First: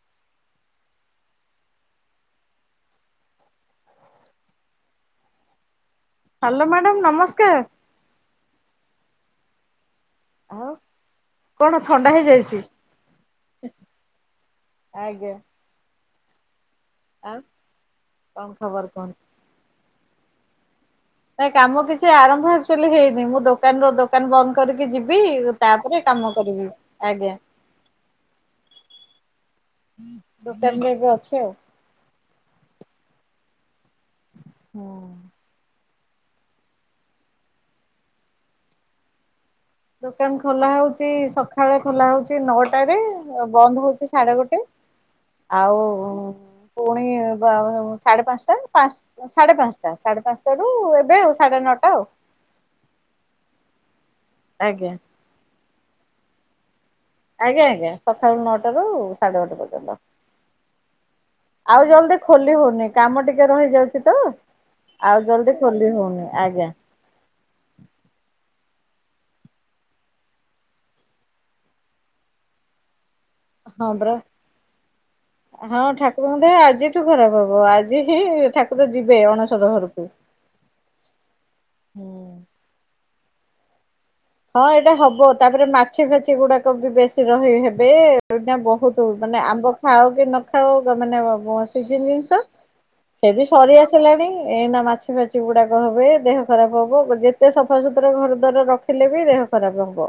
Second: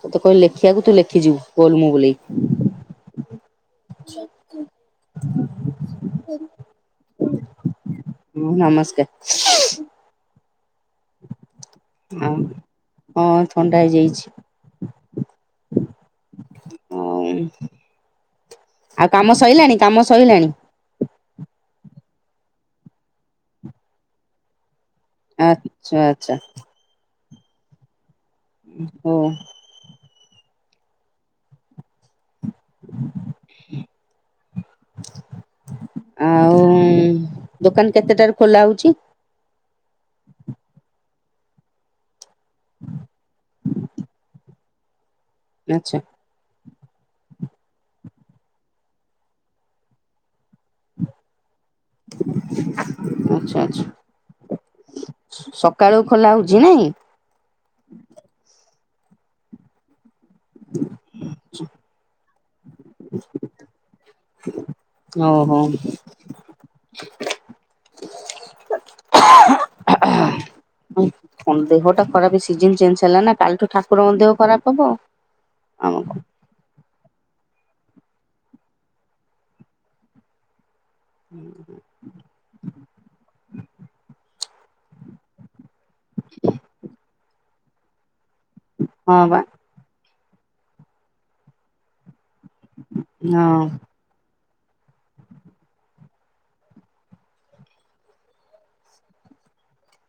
ତତେ କହିଲି ଲେଖିଆକୁ, ତୁ ଲେଖିଯିବୁ ଗୋଲ ମୁହଁ, ବୁଲେଇକି। ସ ସ୍ ହ୍ୟାଲୋ, ମ୍ୟାଡ଼ାମ୍ ନମସ୍କାର! ହୁଁ, ନମସ୍କାର। ଆଉ? କଣ ଥଣ୍ଡା ଆଉ ହେଇଯାଇଛି? ହଁ ଥଣ୍ଡା ହେଇଯାଇଛି ଆଜ୍ଞା। ଆଉ କଣ ଖବର [unintelligible] ଆଉ, କୁହନ୍ତୁ? କାମ ସଇଲାଣି, କାମ ସଇଲାଣି? ନାଇଁ, କାମ କିଛି ଆରମ୍ଭ ଆକ୍ଚୁଆଲି ହେଇନି। ମୁଁ ଦୋକାନ ର ଦୋ ଦୋକାନ ବନ୍ଦ କରିକି ଯିବି। ଆଚ୍ଛା ତା'ପରେ କାମ ଆଚ୍ଛା କରିବି ଆଜ୍ଞା। ଓ ହୋ। ଦୋକାନରେ ଏବେ ଅଛି ଆଉ। [inaudible] [inaudible] ଆଉ-ଉଁ ଦୋକାନ କେତେଟାରୁ ଖୋଲା ହଉଛି? ଦୋକାନ ଖୋଲା ହଉଛି, ସଖାଳ ଖୋଲା ହଉଛି। ନଅଟାରେ ବନ୍ଦ ହଉଛି ସାଢ଼େଗୋଟେ, ଆଉ ଆଚ୍ଛା ପୁଣି ବା ସାଢ଼େ ପାଞ୍ଚଟା, ପାଞ୍ଚ ସାଢ଼େ ପାଞ୍ଚଟା, ସାଢ଼େ ପାଞ୍ଚଟାରୁ ଏବେ ଆଉ ସାଢ଼େ ନଅଟା ଆଉ। ଆଛା ଆଛା। ଆଜ୍ଞା। ସକାଳୁ ଖୋଲା ହଉଚି, ନାଇଁ? ଆଜ୍ଞା ଆଜ୍ଞା, ସକାଳୁ ନଅଟାରୁ ର ସାଢ଼େ ଗୋଟେ ପର୍ଯ୍ୟନ୍ତ। [unintelligible] ଆଉ ଜଲଦି ଖୋଲି ହଉନି, କାମ ଟିକେ ରହିଯାଉଚି ତ। ଆଉ ଜଲଦି ଓହୋ ଖୋଲି ହଉନି, ଆଜ୍ଞା। ଦେହ ଟା ଖରାପ, ସିଜନି ଚେଞ୍ଜ ହେଲା ନା। କାଲିଠୁ ହଁ ପରା। ଠାକୁରଙ୍କ ଦେହ ଖରାପ ହବ, ଆମ କଣ? [unintelligible] ଆଜି ଆଜିଠୁ ଖରାପ ହବ, ଆଜି ହିଁ ଠାକୁର ଯିବେ ଅଣସର ଘରକୁ। ହୁଁ ହୁଁ। ହଁ ଏଇଟା ହବ, ତାପରେ ମାଛି ଫାଛି ଗୁଡାକ ବି ବେଶୀ ରହି ହେବେ। ସେଠା ବହୁତ, ହଁ ବା ମାନେ ଆମ୍ବ ଖାଅ କି ନ ଖାଅ, ମାନେ ସିଜିନି ଜିନିଷ। ସେ ବି ହଁ ସରି ଆସି ଆସିଲାଣି, ଏଇନା ମାଛି ଫାଛି ଗୁଡାକ ହେବେ, ଦେହ ଖରାପ ହବ, ଯେତେ ସଫାସତୁରା ଘର ଦ୍ୱାର ରଖି ରଖିଲେ ବି ଦେହ ଖରାପ ହବ,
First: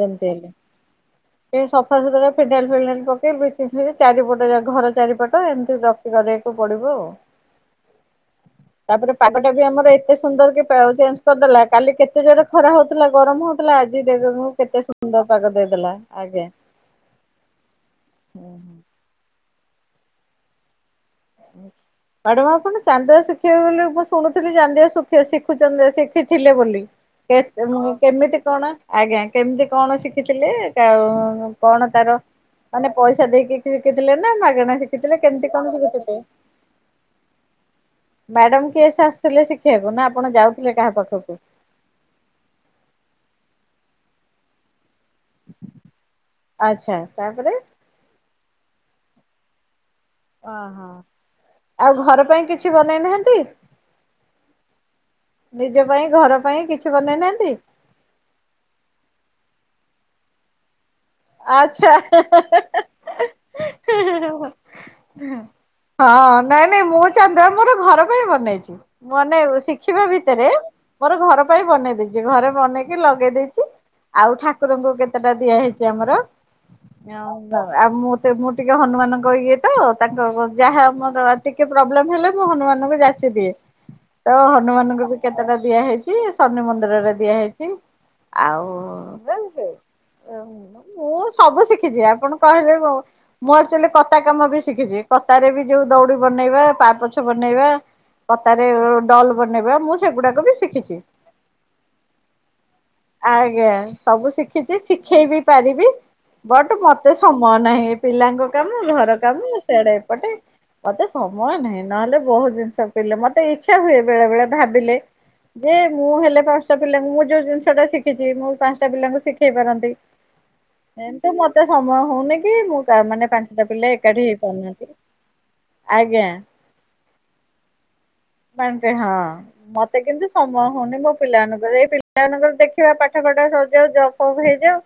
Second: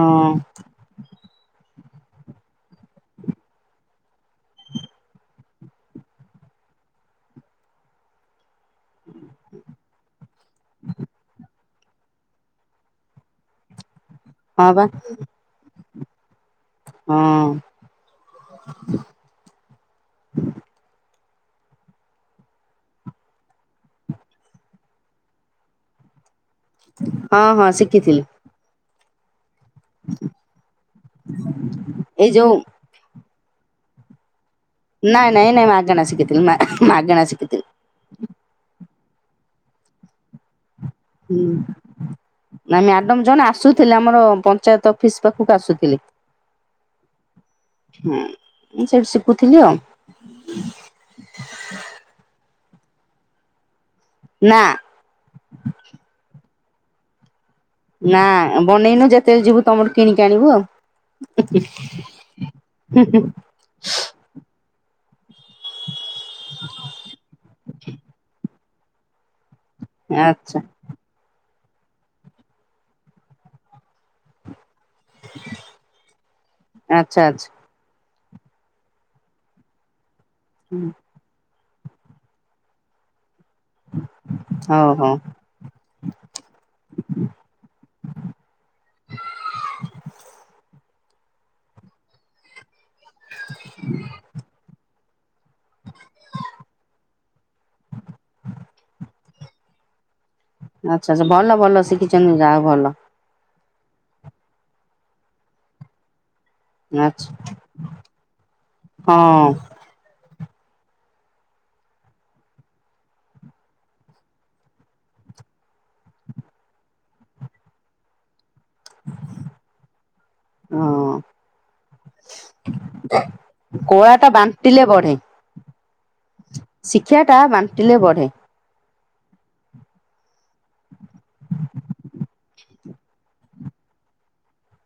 ଯେମିତି ହେଲେ। ସଫା ସୁତୁରା, ଫିନାଇଲ ଫିନାଇଲ ପକେଇ, ବ୍ଲିଚିଙ୍ଗ ଫ୍ଲିଚଙ୍ଗ, ଚାରିପଟ ଯାକ ଘର ଚାରିପଟ ତ, ଏମିତି ରଖି କରିବାକୁ ପଡିବ ଆଉ। ତାପରେ ପାଗଟା ବି ଆମର ଏତେ ସୁନ୍ଦର କି, ପାଓ ଚେଞ୍ଜ କରିଦେଲା, କାଲି କେତେ ଜୋରେ ଖରା ହଉଥିଲା, ଗରମ ହଉଥ ଥିଲା, ଆଜି ଦେକୁନୁ ହଁ ବା କେତେ ସୁନ୍ଦର ପାଗ ଦେଇଦେଲା, ଆଜ୍ଞା। ହଁ। ମ୍ୟାଡାମ ଆପଣ ଚାନ୍ଦୁଆ ଶିଖିବେ ବୋଲି ମୁଁ ଶୁଣୁଥିଲି, ଚାନ୍ଦିଆ ଶୁଖ ଶିଖୁ ଚାନ୍ଦିଆ ଶିଖ ଶିଖିଥିଲେ ବୋଲି, ହଁ ହଁ ଶିଖିଥିଲି କେମିତି କଣ ଆଜ୍ଞା, କେମିତି କଣ ଶିଖିଥିଲେ? ଆଉ କଣ ତାର ଏଇ ଯୋଉ ମାନେ ପଇସା ଦେଇକି ଶିଖିଥିଲେ ନା, ମାଗଣା ଶିଖି ନାଇଁ ନାଇଁ ନାଁ, ମାଗଣା ଶିକି ଥିଲି, ମାଗେଣା ଶିକିଥିଲି। ମ୍ୟାଡମ୍ କିଏସେ ଆସୁଥିଲେ ଶିଖେଇବାକୁ, ନା ଆପଣ ଯାଉଥିଲେ କାହା ପାଖକୁ? ହୁଁ, ନା ମ୍ୟାଡମ ଜଣେ ଆସୁଥିଲେ ଆମର ପଞ୍ଚାୟତ ଅଫିସ୍ ପାଖକୁ ଆସୁଥିଲେ। ଆଚ୍ଛା ତାପରେ ହଁ, ସେଇଠି ଶିଖୁଥିଲି ଆଉ। ଓହୋ, ଆଉ ଘର ପାଇଁ କିଛି ବନେଇନାହାନ୍ତି? ନା। ନିଜ ପାଇଁ, ଘର ପାଇଁ, କିଛି ବନେଇନାହାନ୍ତି? ନା ବନେଇନୁ, ଯେତେଳେ ଯିବୁ ତମଠୁ କିଣିକି ଆଣିବୁ ଆଉ। ଆଛା, ହୁଁ ହୁଁ ହୁଁ ହୁଁ ହଁ, ନାଇଁ ନାଇଁ, ମୁଁ ଚାନ୍ଦୁଆ ମୋର ଘର ପାଇଁ ବନେଇଚି। ମନେଇବୁ, ଶିଖିବା ଭିତରେ ଆଚ୍ଛା ମୋର ଘର ପାଇଁ ବନେଇ ଦେଇଚି, ଘରେ ବନେଇକି ଲଗେଇ ଦେଇଚି ଆଉ ଠାକୁରଙ୍କୁ କେତେଟା ଦିଆହେଇଚି। ଆମର, ଆଚ୍ଛା ଆଚ୍ଛା ଆଉ ମୁତ ମୁଁ ଟିକେ ହନୁମାନଙ୍କ ଇଏ ତ, ତାଙ୍କ ଯାହା ମୋର ଟିକେ ପ୍ରୋବ୍ଲେମ ହେଲେ, ମୁଁ ହନୁମାନଙ୍କୁ ଯାଚି ଦିଏ, ତ ହଉ ହନୁମାନଙ୍କୁ ହଉ। ବି କେତ ଟା ଦିଆହଇଚି, ଶନି ମନ୍ଦିରରେ ଦିଆ ହେଇଚି, ଆଉ [unintelligible] ମୁଁ ସବୁ ଶିଖିଛି, ଆପଣ କହିବେ ମୁଁ, ମୁଁ ଆକଚୁଆଲି କତା କାମ ବି ଶିଖିଛି। କତାରେ ବି ଯୋଉ ଦଉଡି ବନେଇବା ପାପଛ ବନେଇବା କତାରେ ଡଲ ବନେଇବା ମୁଁ ସ ସେଗୁଡା କ ବି ସି ଆଚ୍ଛା ଆଛା ଭଲ ଭଲ ଶିଖିଛନ୍ତି ଯା ହଉ ଭଲ। ଆଜ୍ଞା ସବୁ ଶିଖିଛି ଶିଖେଇ ବି ପାରିବି। ବଟ୍ ମତେ ଆଚ୍ଛା ସମୟ ନାହିଁ ପିଲାଙ୍କ କାମ ଘର ହଁ। କାମ ସିଆଡେ ଏପଟେ। ମତେ ସମୟ ନାହିଁ ନହେଲେ ବହୁତ ଜିନିଷ ପିଲେ ମତେ ଇଚ୍ଛା ହୁଏ ବେଳେ ବେଳେ ଭାବିଲେ। ଯେ ମୁଁ ହେଲେ ପାଞ୍ଚଟା ପିଲାଙ୍କୁ ମୁଁ ଯୋଉ ଜିନିଷ ଟା ଶିଖିଛି ମୁଁ ପାଞ୍ଚଟା ପିଲାଙ୍କୁ ଶିଖେଇ ପାରନ୍ତି। ହଁ କିନ୍ତୁ ମତେ ସମୟ ହଉନି କି ମୁଁ କା ମାନେ ପାଞ୍ଚଟା ପିଲା କୋଳା ଏକାଠି ଟା ହେଇ ବାଣ୍ଟିଲେ ପାରୁନାହାନ୍ତି। ବଢେ ଆଜ୍ଞା। ଶିକ୍ଷା ଟା ବାଣ୍ଟିଲେ ବଢେ। ବାଣ୍ଟେ ହଁ। ମତେ କିନ୍ତୁ ସମୟ ହଉନି ମୋ ପିଲାମାନଙ୍କର ଏଇ ପିଲା ମାନଙ୍କର ଦେଖିବା ପାଠ ଫାଠ ସରିଯାଉ ଜବ୍ ଫବ୍ ହେଇଯାଉ।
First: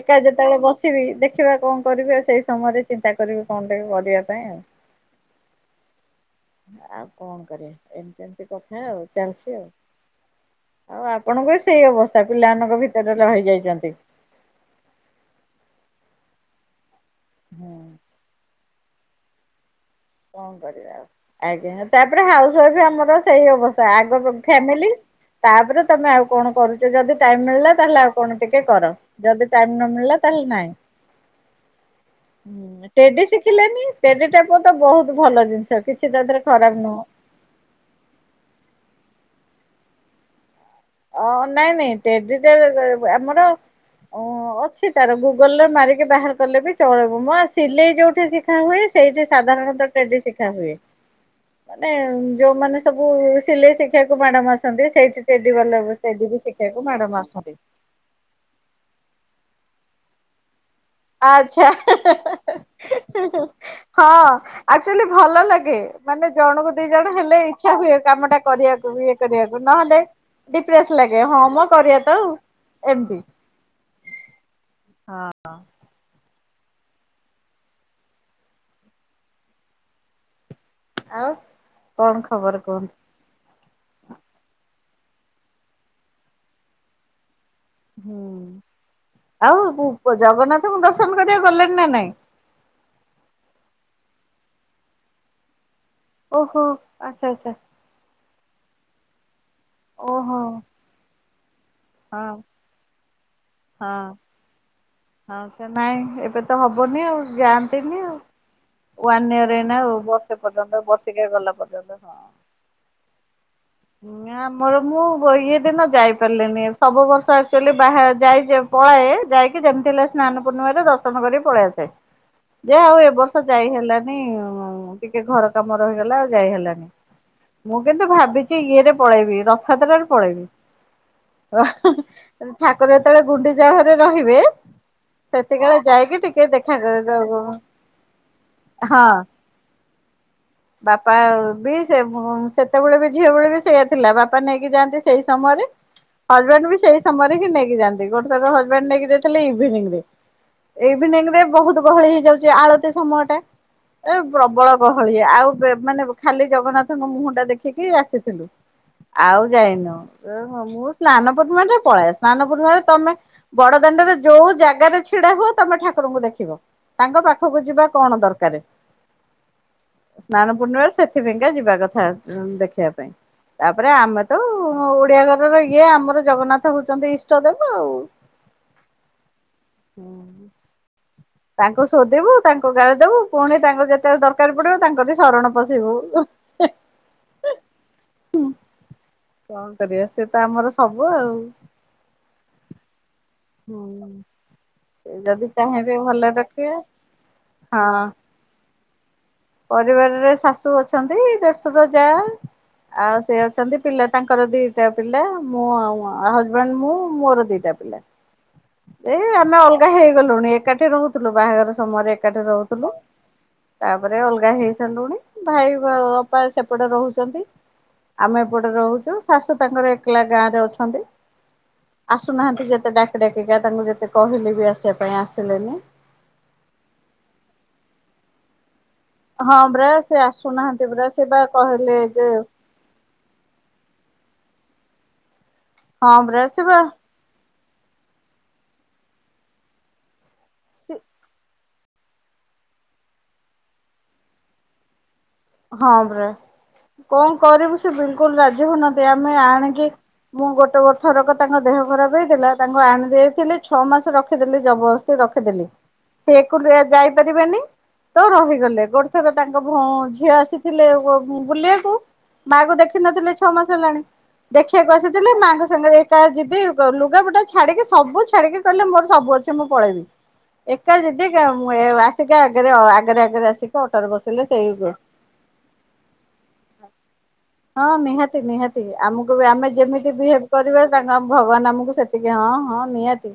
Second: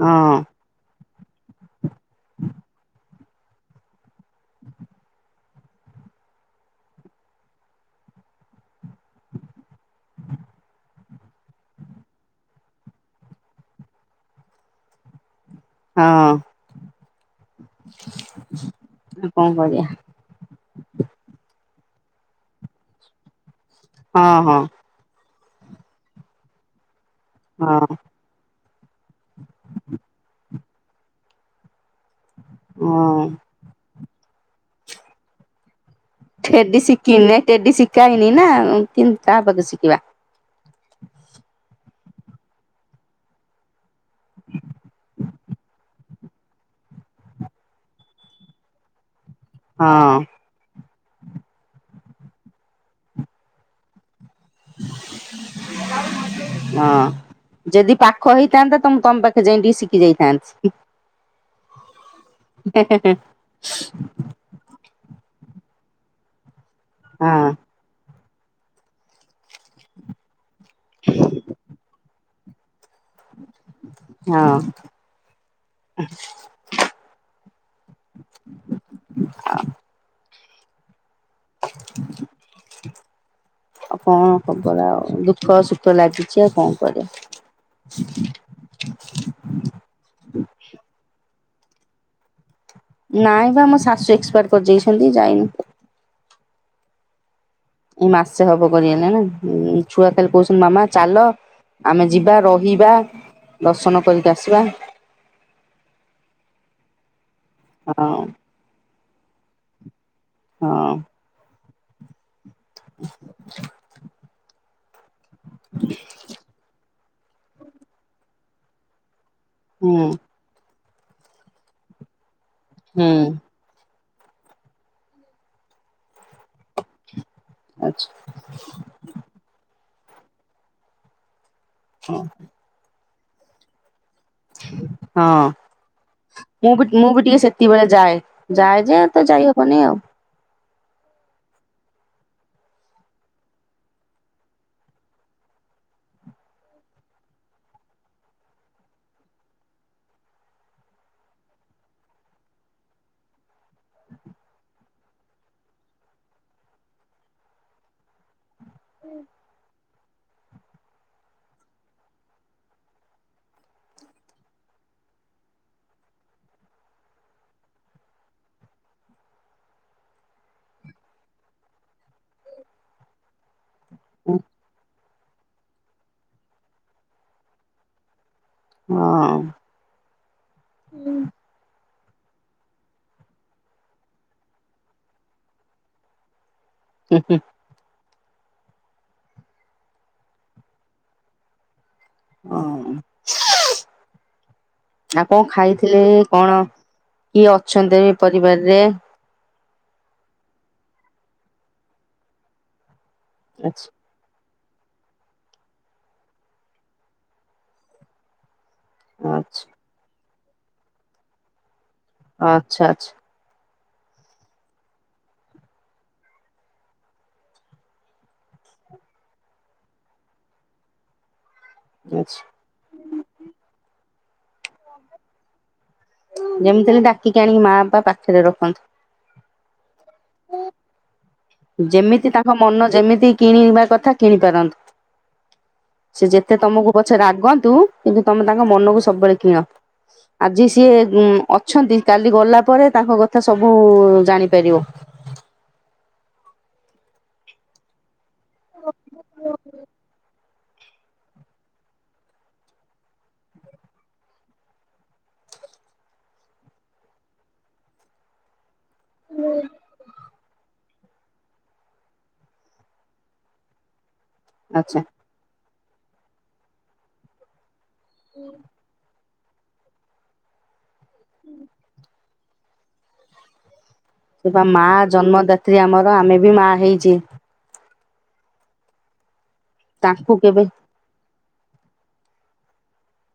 ହଁ ଯେତେବେଳେ ବସିବି ଦେଖିବା କଣ କରିବି ଆଉ ସେଇ ସମୟରେ ଚିନ୍ତା କ କରିବି କଁ ଟିକେ କରିବା ପାଇଁ ଆଉ ଆଉ କଣ କରିବା। ଏମତି ଏମିତି କଥା ଆଉ ଚାଲିଛି ଆଉ। ଆଉ ଆପଣଙ୍କ ବି ସେଇ ଅବସ୍ଥା ପିଲାମାନଙ୍କ ଭିତରେ ରହି ଯାଇଛନ୍ତି। ହଁ। ହୁଁ ଆଉ କଁ କରିବା। କଁ କରିବା ଆଉ ଆଜ୍ଞା ତାପରେ ହାଉସ ୱାଇଫ ଆମର ସେଇ ଅବସ୍ ଆଗ ହଁ ତ ହଁ ଫ୍ୟାମିଲି ତାପରେ ତମେ ଆଉ କଣ କରୁଛ ଯଦି ଟାଇମ ମିଳିଲା ହଁ ତାହେଲେ ଆଉ। କଣ ଟିକେ କର ଯଦି ଟାଇମ ନ ମିଳିଲା ତାହେଲେ ନହିଁ। ହୁଁ ହଁ। ଟେଡି ଶିଖିଲେନି ଟେଡି ଟା। ତ ବହୁତ ଭଲ ଜିନିଷ କିଛି ତା ଦେହରେ ଖରାପ ନୁହଁ। ହୁଁ ନାଇ ଟେଡ଼ି ସି ଖା ହେଇନି ନା କିନ୍ତ୍ କାହା ପାଖୁ ଶିଖିବା। ଅ ନାଇଁ ନାଇଁ ଟେଡି ଟା ଏ ଏ ଆମର। ଉଁ ଅଛି ତାର ଗୁଗଲ ରେ ମାରିକି ବାହାର କଲେ ବି ଚଳିବ ମୁଁ ବା ସିଲେଇ ଯୋଉଠି ସି ଖା ହୁଏ ସେଇଠି ସାଧାରଣତଃ ହଁ ଟେଡି ସି ଖା ହୁଏ ମାନେ ଯୋଉ ମାନେ ସବୁ ସିଲେଇ ଶିଖେଇ ବାକୁ ମ୍ୟାଡାମ ଆ ଆସନ୍ତି ସେଇଠି ଟେଡି ବାଲା ଟେଡି ବି ଶିଖେଇବାକୁ ହଁ ମ୍ୟାଡାମ ଆସନ୍ତି। ଯଦି ପାଖ ହେଇଥାନ୍ତା ତ ମୁଁ ତମ ପାଖେ ଯାଇ ଟିକି ଶିଖି ଯାଇଥାନ୍ତି। ଆଛା ହେଁ ହେଁ ହେଁ ହେଁ ହଁ ଆକ୍ଚୁଆଲି ଭଲ ଲାଗେ। ମାନେ ଜଣକୁ ଦି ଜଣ ହଁ ହେଲେ ଇଚ୍ଛା ହୁଏ କାମ ଟା କରିବାକୁ ଇଏ କରିବାକୁ ନହେଲେ। ଡିପ୍ରେସ୍ ଲାଗେ ହଁ ମ କରିବା ତ ଆଉ ଏମତି। ହଁ। ହଁ। ହଁ ଆଉ କଣ ଖବର କୁହନ୍ତୁ। ଆଉ କଁ ଖବର ଆଉ ଦୁଃଖ ସୁଖ ଲାଗିଛି ଆଉ କଣ କରିବା। ହୁଁ ଆଉ ପୁ ପ ଜଗନ୍ନାଥଙ୍କୁ ଦର୍ଶନ କରିବାକୁ ଗଲେଣି ନା ନାଇଁ। ନାଇଁ ବା ଆମ ଶାଶୁ ଏକ୍ସପାଡ୍ କରିଯାଇଛନ୍ତି ଯାଇନୁ। ଓହୋ ଆଛ ଆଛା। ଏଇ ମାସେ ହବ କରିଗଲେ ନା ଏ ଛୁଆ ଖାଲି ଓହୋ କହୁଛନ୍ତି ମାମା ଚାଲ ଆମେ ହଁ ଯିବା ର ହିବା ଦର୍ଶନ ହଁ କରିକି ଆସିବା। ହଁ ସେ ନାଇଁ ଏବେ ତ ହବନି ଆଉ ଯାଆନ୍ତିନି ଆଉ। ହଁ ୱାନ ଇୟର ଏଇନା ଆଉ ବସ ହଁ ପର୍ଯ୍ୟନ୍ତ ବର୍ଷିକା ଗଲା ପର୍ଯ୍ୟନ୍ତ ହଁ। [inaudible] ନା ଆମର ମୁଁ ଇଏ ଦିନ ଯାଇ ପାରିଲିନି ସବୁ ବର୍ଷ ଆକ୍ଚୁଲି ବାହା ଯାଇଚେ ପଳାଏ ଯାଇକି ଯେମିତି ହେଲେ ହୁଁ ସ୍ନାନ ପୂର୍ଣ୍ଣିମରେ ଦର୍ଶନ କରିକି ପଳେଇ ଆସେ। ଯେ ଆଉ ହୁଁ ଏବର୍ଷ ଯାଇ ହେଲାନି ଟିକେ ଘର କାମ ରହିଗଲା ଆଉ ଯାଇ ହେଲାନି ମୁଁ ଆଛା କିନ୍ତୁ ଭାବିଚି ଇଏରେ ପଳେଇବି ର ରଥଯାତ୍ରାରେ ପଳେଇବି। ହଁ ହଁ। ଠାକୁର ଯେତେବେଳେ ଗୁଣ୍ଡିଚା ଘରେ ରହିବେ ହଁ ସେତିକଳେ ଯାଇକି ଟିକେ ମୁଁ ଦେଖା ବି ମୁଁ କରଉ ବି ଟିକେ କ ସେତିକିବେଳେ ଯାଏ ଯାଏ ଯେ ତ ହଁ। ଯାଇ ହବନି ଆଉ। ବାପାବି ସେ ଵ ସେତେବେଳେବି ଝିଅ ବେଳେବି ସେଇଆ ଥିଲା ବାପା ନେଇକି ଯାଆନ୍ତି ସେଇ ସମୟରେ ହଜବେଣ୍ଡବି ସେଇ ସମୟରେହି ନେଇି ଯାଆନ୍ତି ଗୋଟେ ଥର ହଜବେଣ୍ଡ ନେଇକି ଯାଇଥିଲେ ଇଭିନିଂ ରେ। ଇଭିନିଂ ବହୁତ୍ ଗହଳି ହେଇଯାଉଚି ଆଳତି ସମୟଟା। ଏ ପ୍ରବଳ ଗହଳି ଆଉ ମାନେ ଖାଲି ଜଗନ୍ନାଥଙ୍କ ମୁହଁଟା ଦେଖିକି କି ଆସିଥିଲୁ ଆଉ ଯାଇନୁ। ଓହୋ ମୁଁ ସ୍ନାନ ପୂଣ୍ଣିମାରେ ପଳାଏ ସ୍ନାନ ପୂଣ୍ଣିମାରେ ତମେ ବଡ଼ଦାଣ୍ଡରେ ଯୋଉ ଜାଗାରେ ଛିଡ଼ା ହୁଅ ତମେ ଠାକୁରଙ୍କୁ ଦେଖିବ। ତାଙ୍କ ପାଖକୁ ଯିବା କଣ ଦରକାର୍। ସ୍ନାନ ପୂର୍ଣ୍ଣିମାରେ ସେଥିପାଇକା ଯିବା କଥା ଦେଖି ଖିବା ପାଇଁ ତାପରେ ହଁ ଆମେତ ଓଡିଆ ଘରର ଇଏ ଆମର ଜଗନ୍ନାଥ ହଉଛନ୍ତି ଇଷ୍ଟ ଦେବ ଆଉ। ହଁ। ହୁଁ। ହୁଁ। ତାଙ୍କୁ ଶୋଧିବୁ ତାଙ୍କୁ ଗାଳିଦବୁ ପୁଣି ତାଙ୍କୁ ଯେତେବେଳେ ଦରକାର ପଡ଼ିବ ତାଙ୍କରି ଶରଣ ପଶିବୁ। [inaudible] ହୁଁ ହୁଁ। ହଁ କଣ କରିବା ସେତ ଆମର ସବୁ ଆଉ। ହଁ। ହୁଁ। ସେ ଆଉ କଣ ଯଦି ଚାହିଁବେ ଖାଇଥିଲେ ଭଲରେ କଣ ରଖିବେ କିଏ ହଁ। ଅଛନ୍ତି ପରିବାରରେ? ପରିବାରରେ ଶାଶୁ ଅଛନ୍ତି ଦେଢଶୁର ଜା ଆଉ ସେ ଅଛନ୍ତି ଆଛା ପିଲା ତାଙ୍କର ଦିଟା ପିଲା ମୁଁ ଆଉ ହଜବେଣ୍ଡ ମୁଁ ମୋର ଦିଟା ପିଲା। ଏଇ ଆମେ ଆଛା ଅଲଗା ହେଇଗଲୁଣି ଏକାଠି ରହୁଥିଲୁ ବାହାଘର ସମୟରେ ଏକାଠି ଆଚ୍ଛା ଆଚ୍ଛା ରହୁଥିଲୁ। ତାପରେ ଅଲଗା ହେଇସାରିଲୁଣି ଭାଇ ଅପା ସେପଟେ ରହୁଚନ୍ତି। ଆମେ ଏପଟେ ରହୁଛୁ ଶାଶୁ ତାଙ୍କର ଏକଲା ଗାଁରେ ଅଛନ୍ତି। ଆଚ୍ଛା ଆସୁନାହାନ୍ତି ଯେତେ ଡାକି ଡାକିକା ତାଙ୍କୁ ଯେତେ କହିଲିବି ଆସିବା ପାଇଁ ଆସିଲେନି। ଯେମିତି ହେଲେ ଡାକିକି ଆଣିକି ମା ବାପା ପାଖରେ ରଖନ୍ତୁ। ହଁ ପରା ସେ ଆସୁନାହାନ୍ତି ପରା ସେ ବା କହିଲେ ଯେ ଯେମିତି ତାଙ୍କ ମନ ଯେମିତି କିଣିବା କଥା କିଣି ପାରନ୍ତୁ। ହଁ ସେ ପରା ଯେତେ ବା ତମକୁ ପଛେ ରାଗନ୍ତୁ କିନ୍ତୁ ତମେ ତାଙ୍କ ମନକୁ ସବୁବେଳେ କିଣ। ଆଜି ସିଏ ଅଛନ୍ତି କାଲି ଗଲା ପରେ ତାଙ୍କ କଥା ସବୁ ଜାଣିପାରିବ। ହଁ ପରା କଣ କରିବୁ ସେ ବିଲିକୁଲ୍ ରାଜି ହଉନାହାନ୍ତି ଆମେ ଆଣିକି ମୁଁ ଗୋଟେ ବର୍ଷ ଥରକ ତାଙ୍କ ଦେହ ଖରାପ ହେଇଥିଲା ତାଙ୍କୁ ଆଣିଦେଇଥିଲି ଛଅ ମାସ ରଖିଦେଲି ଜବରଦସ୍ତି ରଖିଦେଲି। ସେ ଏକୁଟିଆ ଯାଇପାରିବେନି ତ ରହିଗଲେ ଗୋଟେ ଥର ତାଙ୍କ ଭଉ ଝିଅ ଆସିଥିଲେ ବ ବ ବୁଲିବାକୁ ମା କୁ ଦେଖିନଥିଲେ ଛଅ ମାସ ହେଲାଣି ଦେଖିବାକୁ ଆଚ୍ଛା ଆସି ଥିଲେ ମାଙ୍କ ସାଙ୍ଗେ ଏକା ଯିବି ଗ ଲୁଗା ପଟା ଛାଡିକି ସବୁ ଛାଡିକି କହିଲେ ମୋର ସବୁ ଅଛି। କି ମୁଁ ପଳେଇମି ଏକା ଯିଦି କ ଏ ମୁଁ ଆସିକି ଆଗରେ ଅ ଆଗରେ ଆଗରେ ଆସିକି ଅଟରେ ବସ ସେ ବା ମା ଜନ୍ମଦାତ୍ରୀ ଆମର ଆମେ ବି ମା ହେଇଚି। ହଁ ନିହାତି ନିହାତି ଆମକୁ ଆମେ ଯେମିତି ତାଙ୍କୁ ବିହେଭ କେବେ କରିବା ତା କ ଭଗବାନ ଆମକୁ ସେତିକି ହଁ ହଁ ନିହାତି।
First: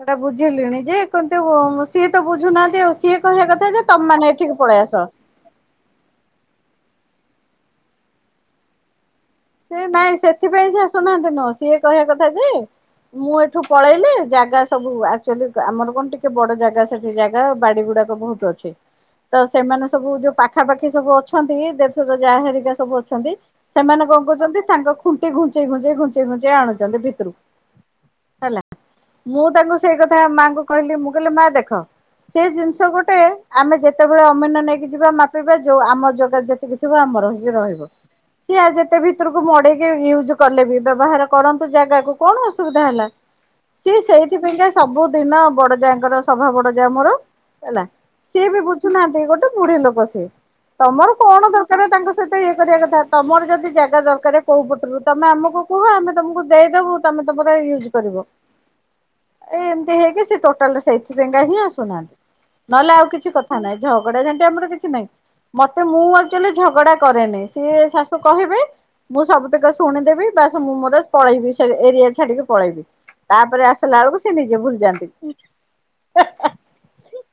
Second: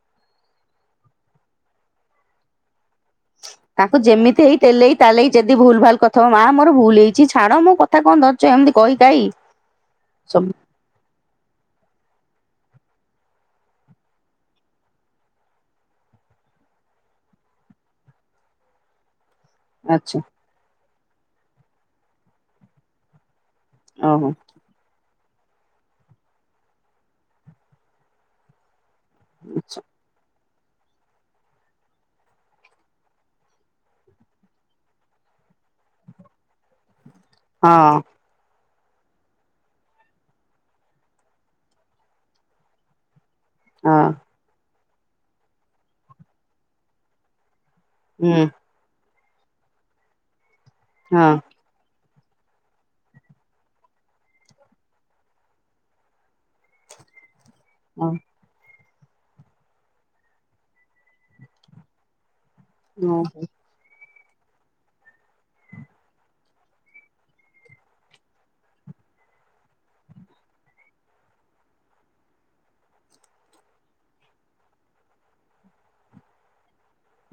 ସେଟା ବୁଝିଲିଣି ଯେ କନ୍ତୁ ସିଏ ତ ବୁଝୁନାହାନ୍ତି ଆଉ। ସିଏ କହିବା କଥା ଯେ ତମ ମାନେ ଏଠିକି ପଳେଇ ଆସ। ଯେଦି ଭୁଲ ଭାଲ କଥା ହବ ମା ମୋର ଭୁଲ ହେଇଛି ଛାଡ ମୁଁ କଥା କଣ ଧରିଚ ଏମିତି କହି କାଇ ସେ ନାଇଁ ସବୁ ସେଥିପାଇଁ ସେ ଆସୁନାହାନ୍ତି ନୁହ ସିଏ କହିବା କଥା ଯେ ମୁଁ ଏଠୁ ପଳେଇଲେ ଜାଗା ସବୁ ଆକ୍ଚୁଆଲି ଗା ଆମର କଣ ଟିକେ ବଡ ଜାଗା ସେଠି ଜାଗା ବାଡିଗୁଡା କ ବହୁତ ଅଛି। [inaudible] ତ ସେମାନେ ସବୁ ଆଚ୍ଛା ଯୋଉ ପାଖାପାଖି ସବୁ ଅଛନ୍ତି ଦେଢଶୁର ଯା ହେରିକା ସବୁ ଅଛନ୍ତି ସେମାନଙ୍କ ଓହୋ ଯେ ତାଙ୍କ ଖୁଣ୍ଟି ଘୁଞ୍ଚେଇ ଘୁଞ୍ଚେଇ ଘୁଞ୍ଚେଇ ଘୁଞ୍ଚେଇ ଆଣୁଛନ୍ତି ଭିତରକୁ ହେଲା। ମୁଁ ତାଙ୍କୁ ଆଛା ସେଇ କଥା ମାଆଙ୍କୁ କହିଲି ମୁଁ କହିଲି ମା ଦେଖ ସେ ଜିନିଷ ଗୋଟେ ଆମେ ଯେତେବେଳେ ଅମିନ ନେଇକି ଯିବା ମାପିବା ଯୋଉ ଆମ ଜଗା ଯେତିକି ଥିବ ଆମର ହିଁ ରହିବ ହଁ ସିଏ ଆ ଯେତେ ବି ଭିତରକୁ ମଡେଇକି ୟୁଜ କଲେ ବି ବ୍ୟବହାର କରନ୍ତୁ ଜାଗାକୁ କଣ ଅସୁବିଧା ହେଲା। ସିଏ ହଁ ସେଇଥିପାଇଁକା ସବୁ ଦିନ ବଡ ଯାଆଙ୍କର ସଭା ବଡ ଯା ମୋର ହେଲା। ହୁଁ ସିଏ ବି ବୁଝୁନାହାନ୍ତି ଗୋଟେ ବୁଢୀ ଲୋକ ସିଏ ତମର ହଁ କଣ ଦର କାର ତାଙ୍କ ସହିତ ଇଏ କରିବା କଥା ତମର ଯଦି ଜାଗା ଦରକାର କୋଉ ପଟରୁ ତମେ ଆମକୁ କୁହ ଆମେ ତମକୁ ଦେଇଦବୁ ତମେ ତମର ୟୁଜ ହଁ କରିବ। ଏଇ ଏମିତି ହେଇକି ସେ ଟୋଟାଲରେ ସେଇଥିପାଇଁ କା ହିଁ ଆସୁନାହାନ୍ତି। ନହେଲେ ଆଉ କିଛି କଥା ନାହିଁ ଝଗଡା ଝାଣ୍ଟି ଆମର କିଛି ନାହିଁ। ମତେ ମୁଁ ଆକ୍ଚୁଆଲି ଝଗଡା କରେନେଇ ସିଏ ଶାଶୁ କହିବେ ମୁଁ ସବୁ ତକ ଶୁଣିଦେବି ବାସ୍ ମୁଁ ମୋର ପଳେଇବି ସେ ଏରିଆ ଛାଡିକି ପଳେଇବି। ତାପରେ ଆସିଲା ବେଳକୁ ସେ ନିଜେ ଭୁଲି ଯାନ୍ତି।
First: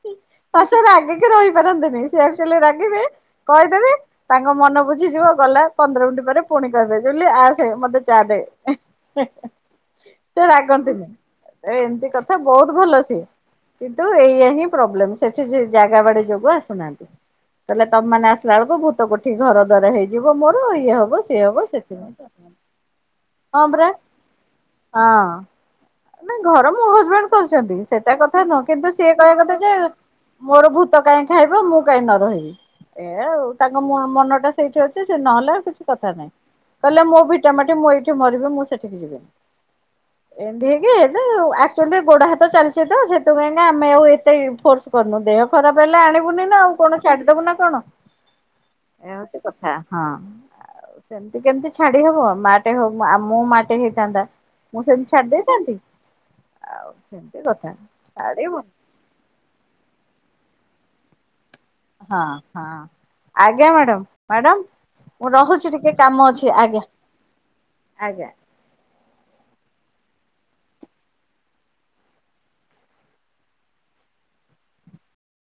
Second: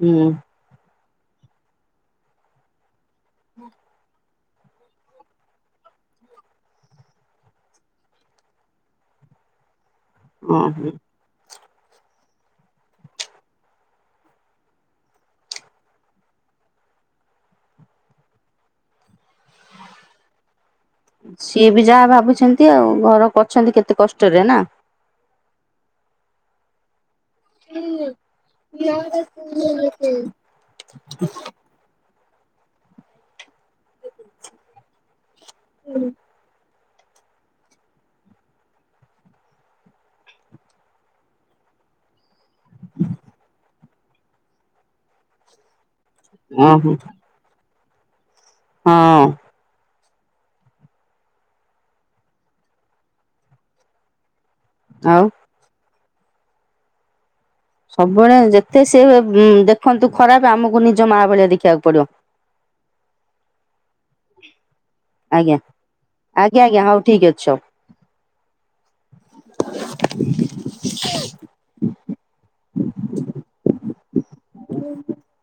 ହୁଁ। ଅ ସେ ରାଗିକି ରହିପାରନ୍ତିନି ସେ ଆକ୍ଚୁଆଲି ରାଗିବେ କହିଦେବି ତାଙ୍କ ମନ ବୁଝିଯିବ ଗଲା ପନ୍ଦର ମିନିଟ୍ ପରେ ପୁଣି କହିବେ ଜୁଲି ଆସେ ମତେ ଚା ଦେ। ସେ ଓହୋ ରାଗନ୍ତିନି ଏ ଏମିତି କଥା ବହୁତ ଭଲ ସିଏ। କିନ୍ତୁ ଏଇଆା ହିଁ ପ୍ରୋବ୍ଲେମ ସେଠି ସେ ଜାଗା ବାଡି ଯୋଗୁ ଆସୁନାହାନ୍ତି। କହିଲେ ତମେ ମାନେ ଆସିଲା ବେଳକୁ ଭୂତ କୋଠି ଘର ଦ୍ଵାର ହେଇଯିବ ମୋର ଇଏ ହବ ହବ ସିଏ ବି ଯାହା ସେଥିପାଇଁ ଭାବୁଛନ୍ତି ଆଉ ଘର ହଁ କଛନ୍ତି ପରା କେତେ କଷ୍ଟରେ ନା। ହଁ ନା ଘର ମୋ ହଜବେଣ୍ଡ କରଚନ୍ତି ସେଟା କଥା ନୁହଁ କିନ୍ତୁ ସିଏ କହିବା କଥା ଯେ ମୋର ଭୂତ କାହିଁ ଖାଇବ ମୁଁ କାହିଁ ନ ରହିବି ଏଇଆ ଆଉ ତାଙ୍କ ମ ମନ ଟା ସେଇଠି ଅଛି ସେ ନହେଲେ ଆଉ କିଛି କଥା ନାହିଁ। କହିଲେ ମୋ ଭିଟା ମାଟି ମୁଁ ଏଇଠି ମରିବି ମୁଁ ସେଠିକି ଯିବିନି। ଏମତି ହେଇକି ହେତୁ ଆକ୍ଚୁଆଲି ଗୋଡା ହାତ ଚାଲିଛି ତ ସେଥିପାଇଁକା ଆମେ ଆଉ ଏତେ ଫୋର୍ସ କରୁନୁ ଦେହ ଖରାପ ହେଲେ ଆଣିବୁନି ନା ଆଉ ଓହୋ କଣ ଛାଡିଦବୁ ନା କଣ। ଏ ହଁ ହଉଛି କଥା ହଁ ସେମିତି କେମିତି ଛାଡି ହବ ମାଟେ ହଉ ଆମ ମାଟେ ହେଇଥାନ୍ତା ମୁଁ ସେମିତି ଆଉ ଛାଡି ଦେଇଥାନ୍ତି ଆଉ ସେମିତି କଥା ସବୁବେଳେ ଛାଡିବନି ଯେତେ ସେ ଦେଖନ୍ତୁ ଖରାପ ଆମକୁ ନିଜ ମା ଭଳିଆ ଦେଖିବାକୁ ପଡ଼ିବ ହଁ ହଁ ଆଜ୍ଞା ମ୍ୟାଡ଼ାମ ମ୍ୟାଡ଼ାମ ମୁଁ ଆଜ୍ଞା ରହୁଛି ଟିକେ କାମ ଅଛି ଆଜ୍ଞା ହଉ ଠିକ୍ ଅଛି ସବୁ ଆଜ୍ଞା